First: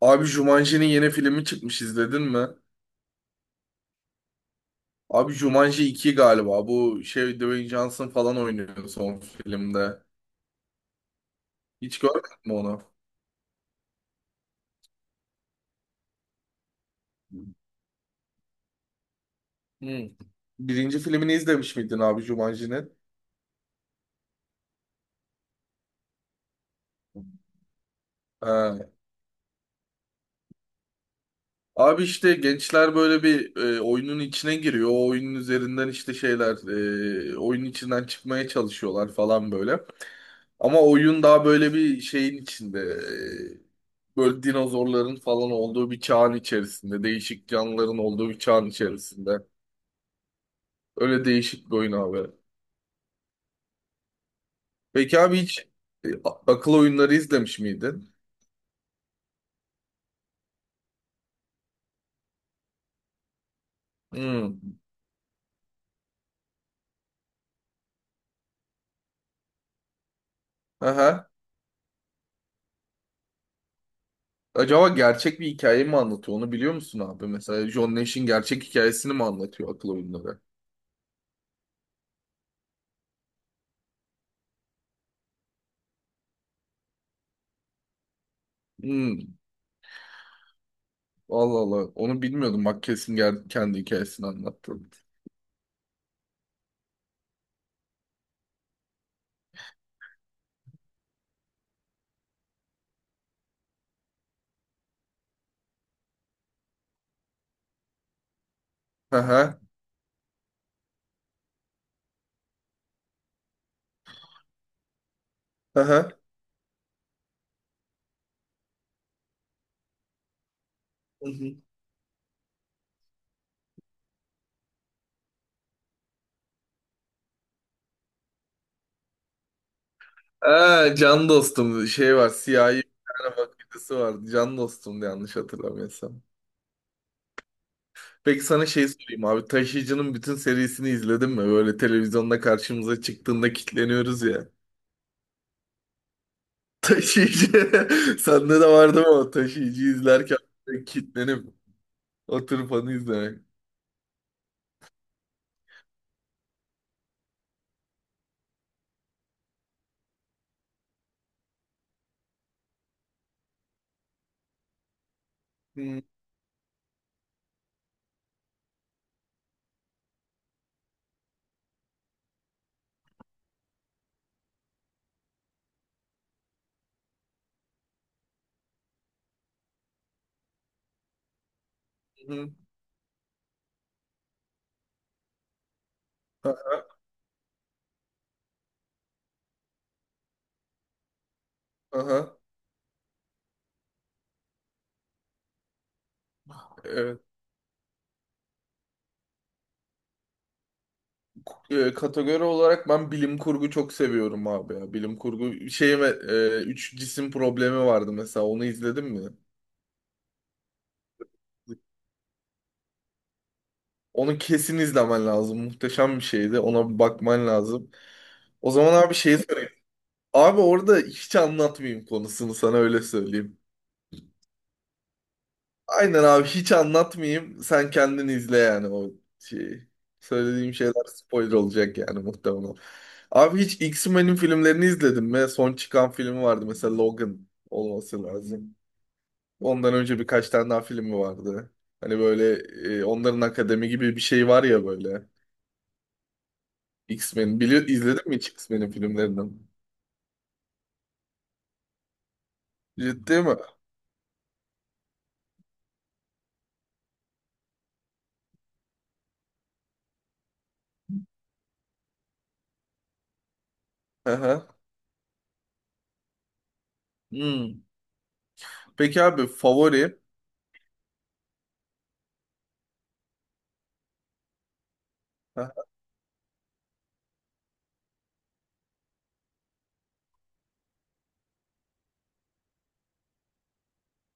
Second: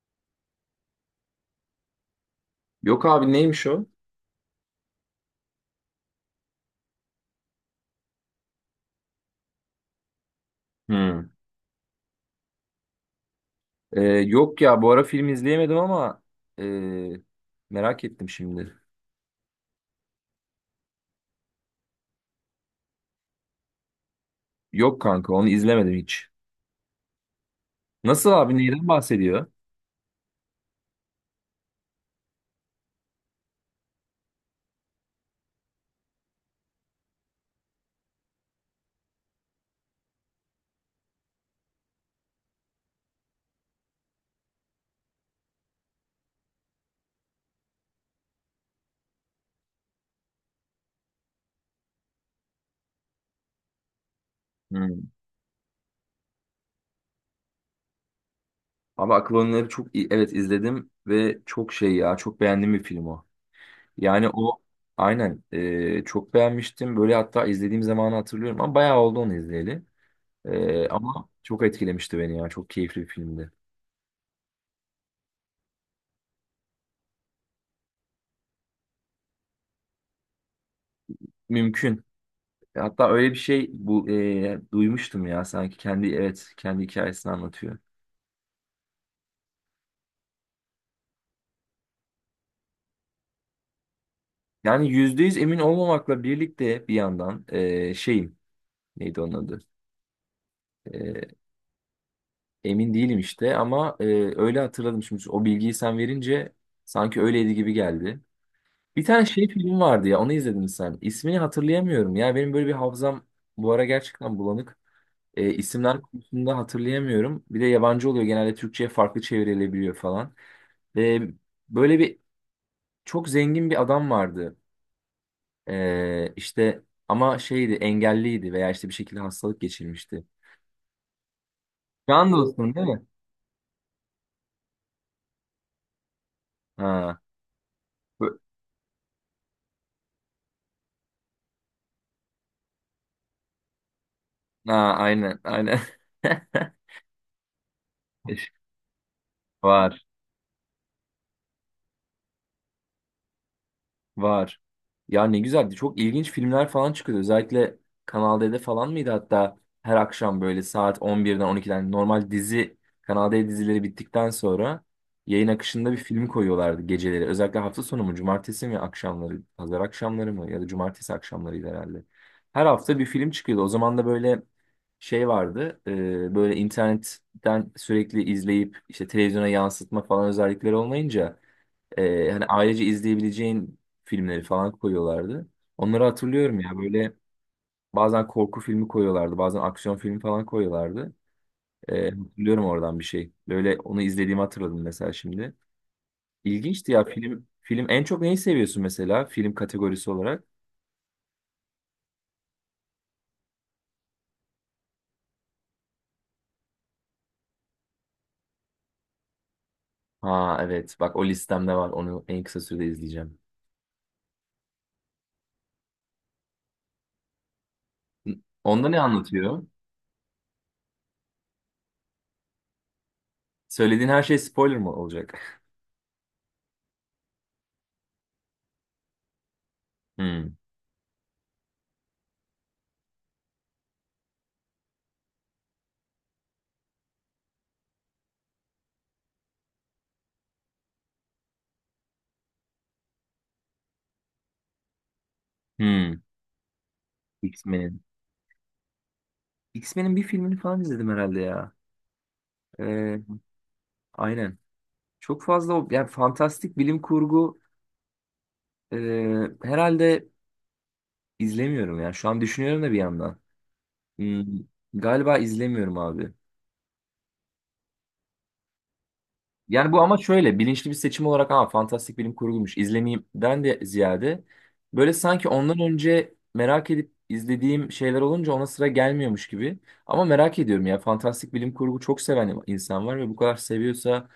Abi Jumanji'nin yeni filmi çıkmış izledin mi? Yok abi neymiş o? Abi Jumanji 2 galiba. Bu şey Dwayne Johnson falan oynuyor son filmde. Hmm. Hiç görmedin mi onu? Yok ya bu ara film izleyemedim ama ee, merak ettim şimdi. Hmm. Birinci filmini izlemiş miydin abi Jumanji'nin? Yok kanka onu izlemedim hiç. Nasıl abi Ha. neyden bahsediyor? Abi işte gençler böyle bir oyunun içine giriyor. O oyunun üzerinden işte şeyler oyunun içinden çıkmaya çalışıyorlar falan böyle. Ama oyun daha böyle bir şeyin içinde. Böyle dinozorların falan olduğu bir çağın içerisinde. Değişik canlıların olduğu bir çağın içerisinde. Öyle değişik bir oyun abi. Hmm. Peki abi hiç akıl oyunları izlemiş miydin? Abi Akıl Oyunları çok iyi. Evet izledim ve çok şey ya çok beğendiğim bir film o. Yani Hmm. o aynen çok beğenmiştim. Böyle hatta izlediğim zamanı hatırlıyorum ama bayağı oldu onu izleyeli. Ama Aha. çok etkilemişti beni ya çok keyifli bir filmdi. Acaba gerçek bir hikaye mi anlatıyor? Onu biliyor musun abi? Mesela John Nash'in gerçek hikayesini mi anlatıyor akıl oyunları? Mümkün. Hatta öyle bir şey bu duymuştum ya sanki kendi, evet, kendi hikayesini anlatıyor. Hmm. Allah Allah. Onu bilmiyordum. Bak kesin kendi hikayesini anlattı. Yani %100 emin olmamakla birlikte bir yandan şeyim, neydi onun adı? E, Emin değilim işte ama öyle hatırladım şimdi o bilgiyi sen verince, sanki öyleydi gibi geldi. Bir tane şey Aha. film vardı ya, onu izledin mi sen? İsmini hatırlayamıyorum ya, benim böyle bir hafızam bu ara gerçekten bulanık. İsimler Aha. konusunda hatırlayamıyorum. Bir de yabancı oluyor genelde, Türkçe'ye farklı çevrilebiliyor falan. E, Böyle bir çok zengin bir adam vardı. İşte ama şeydi, engelliydi veya işte bir şekilde hastalık geçirmişti. Aa, can dostum şey var, Can dostun siyahi bir değil mi? tane makinesi var. Can dostumdu yanlış hatırlamıyorsam. Ha, bu- Peki sana şey sorayım abi, Taşıyıcı'nın bütün serisini izledin mi? Böyle televizyonda karşımıza çıktığında kilitleniyoruz ya. ha aynen aynen. Taşıyıcı sende de vardı mı o Taşıyıcı Var. izlerken böyle kilitlenip oturup onu izlemek. Var. Ya ne güzeldi. Çok ilginç filmler falan çıkıyordu. Özellikle Kanal D'de falan mıydı hatta, her akşam böyle saat 11'den 12'den normal dizi Kanal D dizileri bittikten sonra yayın akışında bir Hı film koyuyorlardı geceleri. Özellikle hafta sonu mu, cumartesi mi akşamları, pazar akşamları mı ya da cumartesi akşamlarıydı herhalde. Her hafta bir film çıkıyordu. O zaman da böyle şey vardı. Böyle internetten sürekli izleyip işte televizyona yansıtma falan özellikleri olmayınca hani hı. ailece izleyebileceğin filmleri falan koyuyorlardı. Onları hatırlıyorum Aha, ya, böyle bazen korku filmi koyuyorlardı, bazen aksiyon filmi falan koyuyorlardı. Aha. Hatırlıyorum oradan bir şey. Böyle onu izlediğimi hatırladım mesela şimdi. İlginçti ya Evet. film. Film en çok neyi seviyorsun mesela, film kategorisi olarak? Kategori olarak ben bilim kurgu çok seviyorum abi ya. Bilim kurgu şeyime üç cisim problemi vardı mesela, onu izledin mi? Ha evet, bak o listemde var, onu en kısa sürede izleyeceğim. Onu kesin izlemen lazım. Muhteşem bir şeydi. Ona bir bakman lazım. O Onda zaman ne abi şeyi anlatıyor? sorayım. Abi orada hiç anlatmayayım konusunu, sana öyle söyleyeyim. Söylediğin her şey spoiler mı olacak? Aynen abi, hiç anlatmayayım. Sen kendin izle yani o şeyi. Hmm. Söylediğim şeyler spoiler olacak yani muhtemelen. Abi hiç X-Men'in filmlerini izledin mi? Son çıkan filmi vardı mesela, Logan olması lazım. Ondan önce birkaç tane daha filmi vardı. Hani böyle onların akademi gibi bir şey var ya böyle. Hmm. X-Men. X-Men'in. İzledin mi hiç X-Men'in filmlerinden? X-Men'in bir filmini falan izledim herhalde ya. Ee, Ciddi mi? aynen. Çok fazla yani fantastik bilim kurgu e, herhalde izlemiyorum ya. Şu an düşünüyorum da bir yandan. Hmm, Aha. Galiba izlemiyorum abi. Hmm. Peki abi Yani bu ama favori? şöyle, bilinçli bir seçim olarak ama fantastik bilim kurgumuş izlemeyimden de ziyade, böyle sanki ondan Aha. önce merak edip izlediğim şeyler olunca ona sıra gelmiyormuş gibi. Ama merak ediyorum ya, fantastik bilim kurgu çok seven insan var ve bu kadar seviyorsa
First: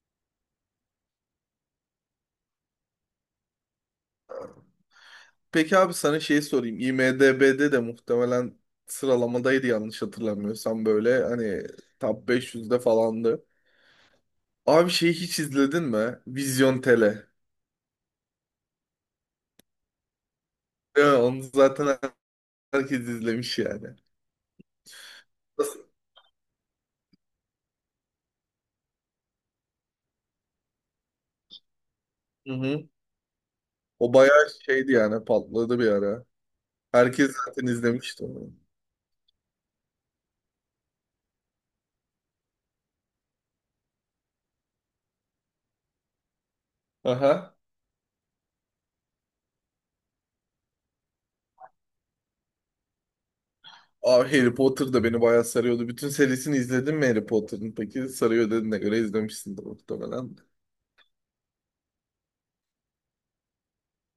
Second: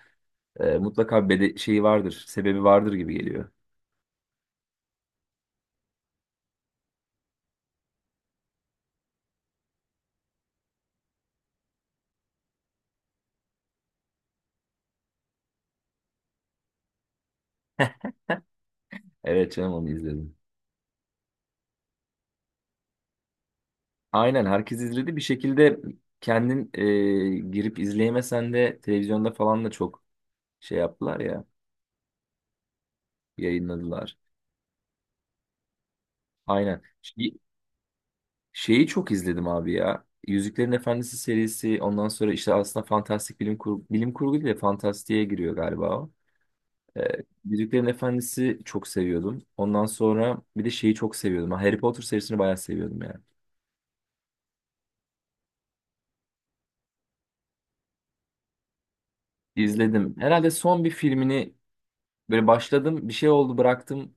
mutlaka bede şeyi vardır, sebebi vardır gibi geliyor. Peki abi sana şey sorayım. IMDb'de de muhtemelen sıralamadaydı yanlış hatırlamıyorsam, böyle hani top 500'de falandı. Abi şeyi hiç izledin mi? Vizyon Tele. Evet canım, onu izledim. Evet, onu zaten herkes izlemiş yani. Aynen, herkes izledi. Bir şekilde Nasıl? kendin girip izleyemesen de televizyonda falan da çok şey yaptılar ya, Hı hı. O yayınladılar. bayağı şeydi yani, patladı bir ara. Aynen. Herkes zaten izlemişti onu. Şeyi çok izledim abi ya. Yüzüklerin Efendisi serisi, ondan sonra işte aslında fantastik bilim kurgu, bilim kurgu değil de fantastiğe giriyor galiba o. Ee, Aha. Yüzüklerin Efendisi çok seviyordum. Ondan sonra bir de şeyi çok seviyordum. Ha, Harry Potter serisini bayağı seviyordum yani. Abi Harry Potter da beni bayağı sarıyordu. Bütün serisini izledin mi Harry Potter'ın? Peki sarıyor dediğine göre izlemişsindir İzledim. muhtemelen. Herhalde son bir filmini. Böyle başladım, bir şey oldu, bıraktım.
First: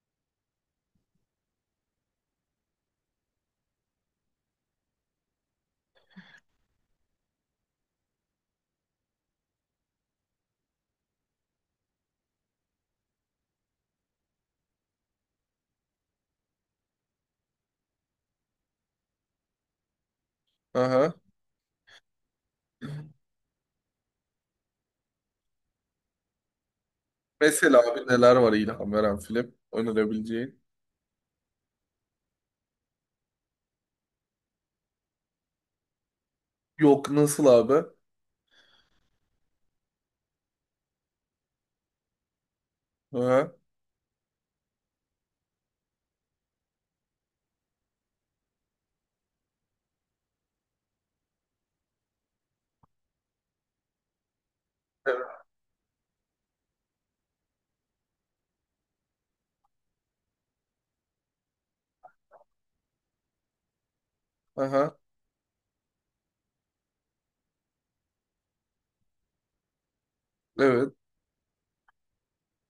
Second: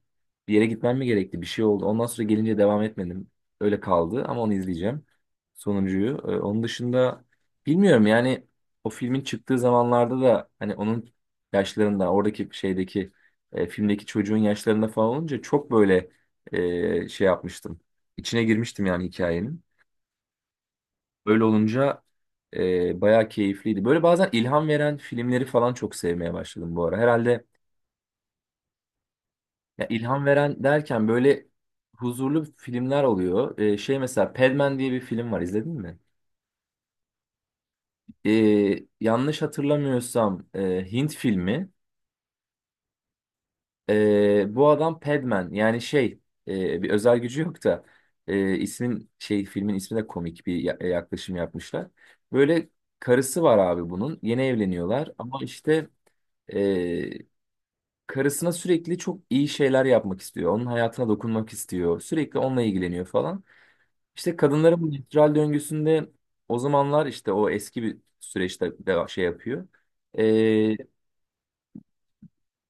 Bir yere gitmem mi gerekti? Bir şey oldu. Ondan sonra gelince devam etmedim. Öyle kaldı ama onu izleyeceğim. Sonuncuyu. Onun dışında bilmiyorum yani, o filmin çıktığı zamanlarda da hani onun yaşlarında, oradaki şeydeki filmdeki çocuğun yaşlarında falan olunca çok böyle şey yapmıştım. İçine girmiştim yani hikayenin. Aha. Öyle olunca bayağı keyifliydi. Böyle bazen ilham veren filmleri falan çok sevmeye başladım bu ara. Herhalde. Mesela abi neler var ilham veren film Ya, ilham önerebileceğin? veren derken böyle huzurlu filmler oluyor. Şey mesela Padman diye bir film var, izledin mi? Yok, nasıl abi? Ee, Yanlış hatırlamıyorsam Hint filmi. Aha. Bu adam Padman yani şey, bir özel gücü yok da ismin şey, filmin ismi de komik bir yaklaşım yapmışlar. Böyle karısı var abi bunun, yeni evleniyorlar Evet. ama işte e, karısına sürekli çok iyi şeyler yapmak istiyor. Onun hayatına dokunmak istiyor, sürekli onunla ilgileniyor falan. İşte kadınların bu Aha. menstrual döngüsünde, o zamanlar işte o eski bir süreçte de şey yapıyor. Ee, Evet.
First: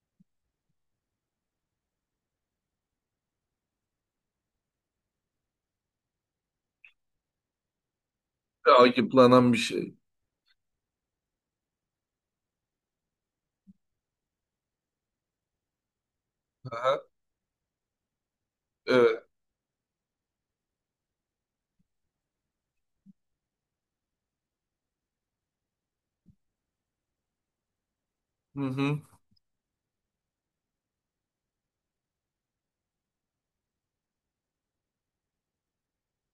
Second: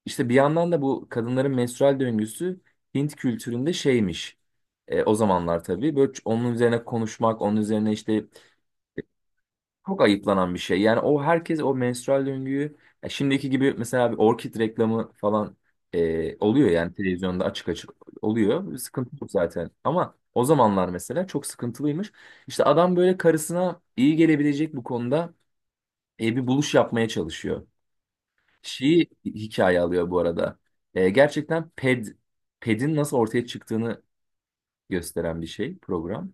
işte bir yandan da bu kadınların menstrual döngüsü Hint kültüründe şeymiş. O zamanlar tabii böyle onun üzerine konuşmak, onun üzerine işte. Takiplanan bir şey. Çok ayıplanan bir şey. Yani o, herkes o menstrual döngüyü, ya şimdiki gibi mesela bir orkid reklamı falan oluyor yani Aha. televizyonda açık açık oluyor. Bir sıkıntı Evet. yok zaten. Ama o zamanlar mesela çok sıkıntılıymış. İşte adam böyle karısına iyi gelebilecek bu konuda bir buluş yapmaya çalışıyor. Hı hı. Şeyi hikaye alıyor bu arada. Gerçekten pedin nasıl ortaya çıktığını gösteren bir şey program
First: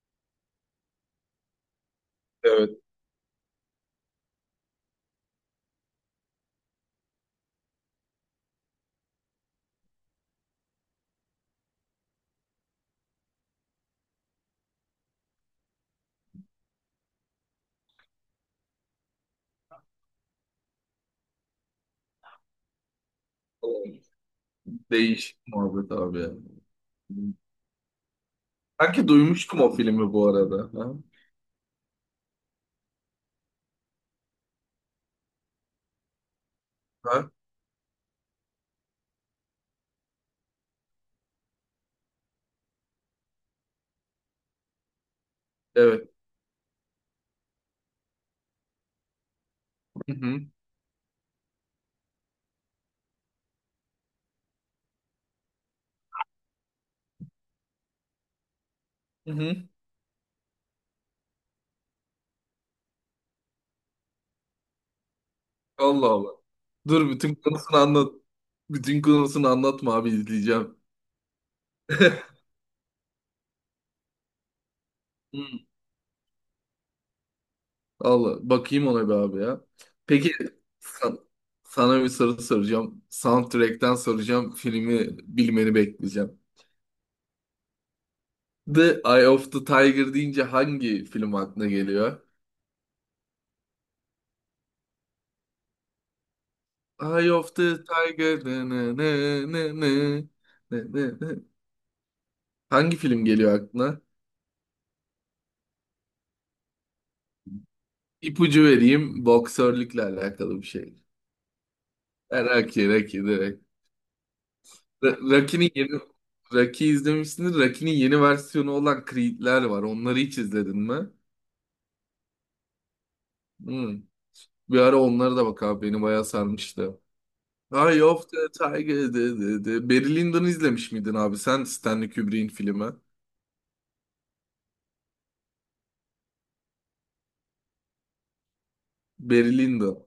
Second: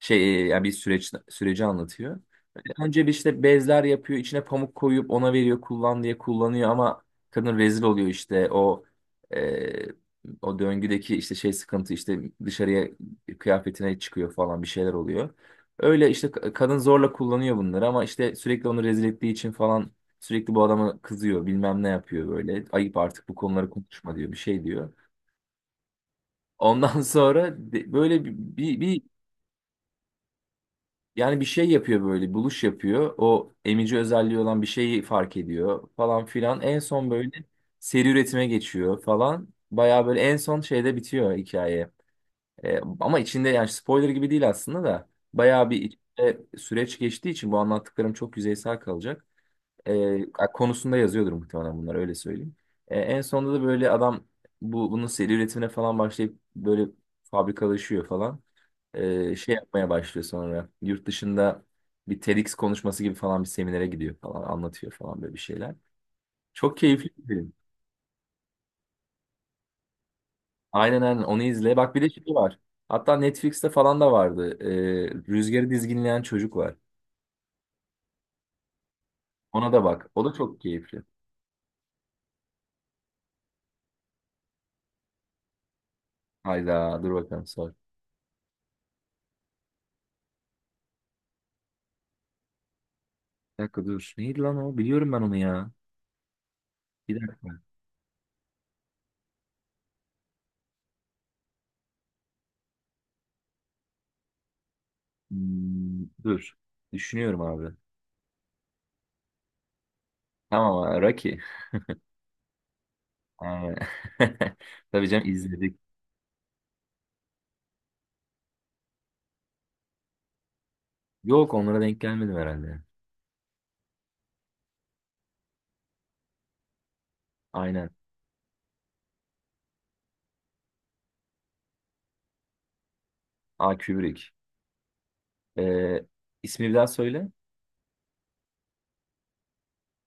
yani bir süreç, süreci anlatıyor. Evet. Önce bir işte bezler yapıyor, içine pamuk koyup ona veriyor, kullan diye kullanıyor ama kadın rezil oluyor işte, e, o döngüdeki işte şey sıkıntı, işte dışarıya kıyafetine çıkıyor falan, bir şeyler oluyor. Öyle işte kadın zorla kullanıyor bunları ama işte sürekli onu rezil ettiği için falan sürekli bu adama kızıyor, bilmem ne yapıyor böyle. Ayıp artık bu konuları konuşma diyor, bir şey diyor. Değişik muhabbet abi ya. Ondan sonra böyle bir, bir, bir Sanki duymuştum o filmi bu arada. Ha? yani bir şey yapıyor böyle, buluş yapıyor. O emici özelliği olan bir şeyi fark ediyor falan filan. En son böyle Ha? seri üretime geçiyor falan. Bayağı böyle en son şeyde bitiyor hikaye. Ama içinde yani spoiler gibi değil aslında da. Bayağı bir Evet. içinde süreç geçtiği için bu anlattıklarım çok yüzeysel kalacak. Hı hı. Konusunda yazıyordur muhtemelen bunlar, öyle söyleyeyim. En sonunda da böyle adam bunun seri üretimine falan başlayıp böyle fabrikalaşıyor falan. Hı Şey hı. yapmaya başlıyor sonra. Yurt dışında bir TEDx konuşması gibi falan bir seminere gidiyor falan, anlatıyor falan böyle bir şeyler. Allah Allah. Çok keyifli Dur, bir bütün film. konusunu anlat. Bütün konusunu anlatma abi, izleyeceğim. Aynen aynen, onu izle. Bak bir de şey var. Hatta Netflix'te falan da vardı. Hmm. Rüzgarı Dizginleyen Çocuk var. Allah, bakayım ona bir abi ya. Ona da bak. O da Peki çok keyifli. san- sana bir soru soracağım. Soundtrack'ten soracağım. Filmi bilmeni bekleyeceğim. Hayda, dur bakalım sor. The Eye of the Tiger deyince hangi film aklına geliyor? Bir dakika dur. Neydi lan o? Biliyorum ben onu ya. Bir Eye of dakika. the Tiger. Ne, ne, ne, ne, ne, ne, ne, ne. Hangi film geliyor aklına? Dur. Düşünüyorum abi. İpucu vereyim. Boksörlükle alakalı bir Tamam şey. ha, Rocky. Rocky, Rocky, direkt. Aynen. Tabii canım, Rocky'nin izledik. yeni, Rocky izlemişsindir. Rocky'nin yeni versiyonu olan Creed'ler var. Onları hiç izledin mi? Yok, onlara denk gelmedim herhalde. Hmm. Bir ara onlara da bak abi, beni bayağı sarmıştı. Aynen. Eye of the Tiger. De, de, de. Barry Lyndon'u izlemiş miydin abi sen, Stanley Kubrick'in filmi? Aa, Kubrick. Ee, ismi bir daha söyle. Barry Lyndon.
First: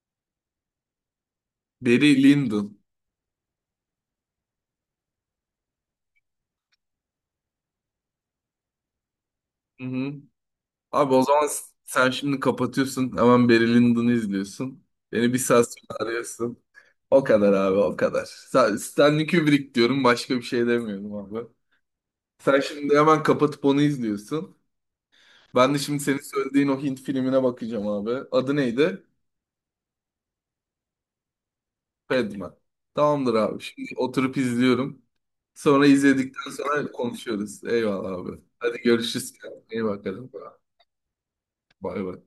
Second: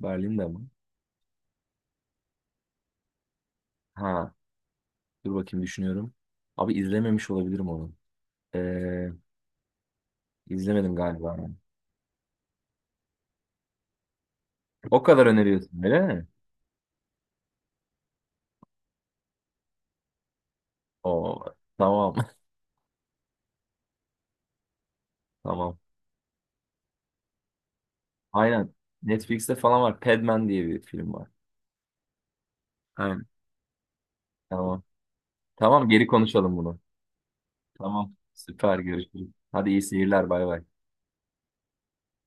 Berlin'de mi? Barry Lyndon. Ha, dur bakayım, düşünüyorum. Abi izlememiş olabilirim onu. Ee, Hı hı. izlemedim Abi o galiba. zaman sen şimdi kapatıyorsun. Hemen Barry Lyndon'u izliyorsun. O kadar Beni bir saat öneriyorsun öyle sonra mi? arıyorsun. O kadar abi, o kadar. Stanley Kubrick diyorum, başka bir şey demiyorum O abi. tamam, Sen şimdi hemen kapatıp onu izliyorsun. Ben tamam. de şimdi senin söylediğin o Hint filmine bakacağım abi. Adı Aynen. neydi? Netflix'te falan var. Padman diye bir film var. Padma. Aynen. Tamamdır abi. Şimdi oturup Tamam. izliyorum. Sonra Tamam, geri izledikten konuşalım bunu. sonra konuşuyoruz. Eyvallah Tamam. abi. Hadi Süper, görüşürüz. görüşürüz. Kendine Hadi iyi iyi seyirler, bakalım. bay bay. Bay bay.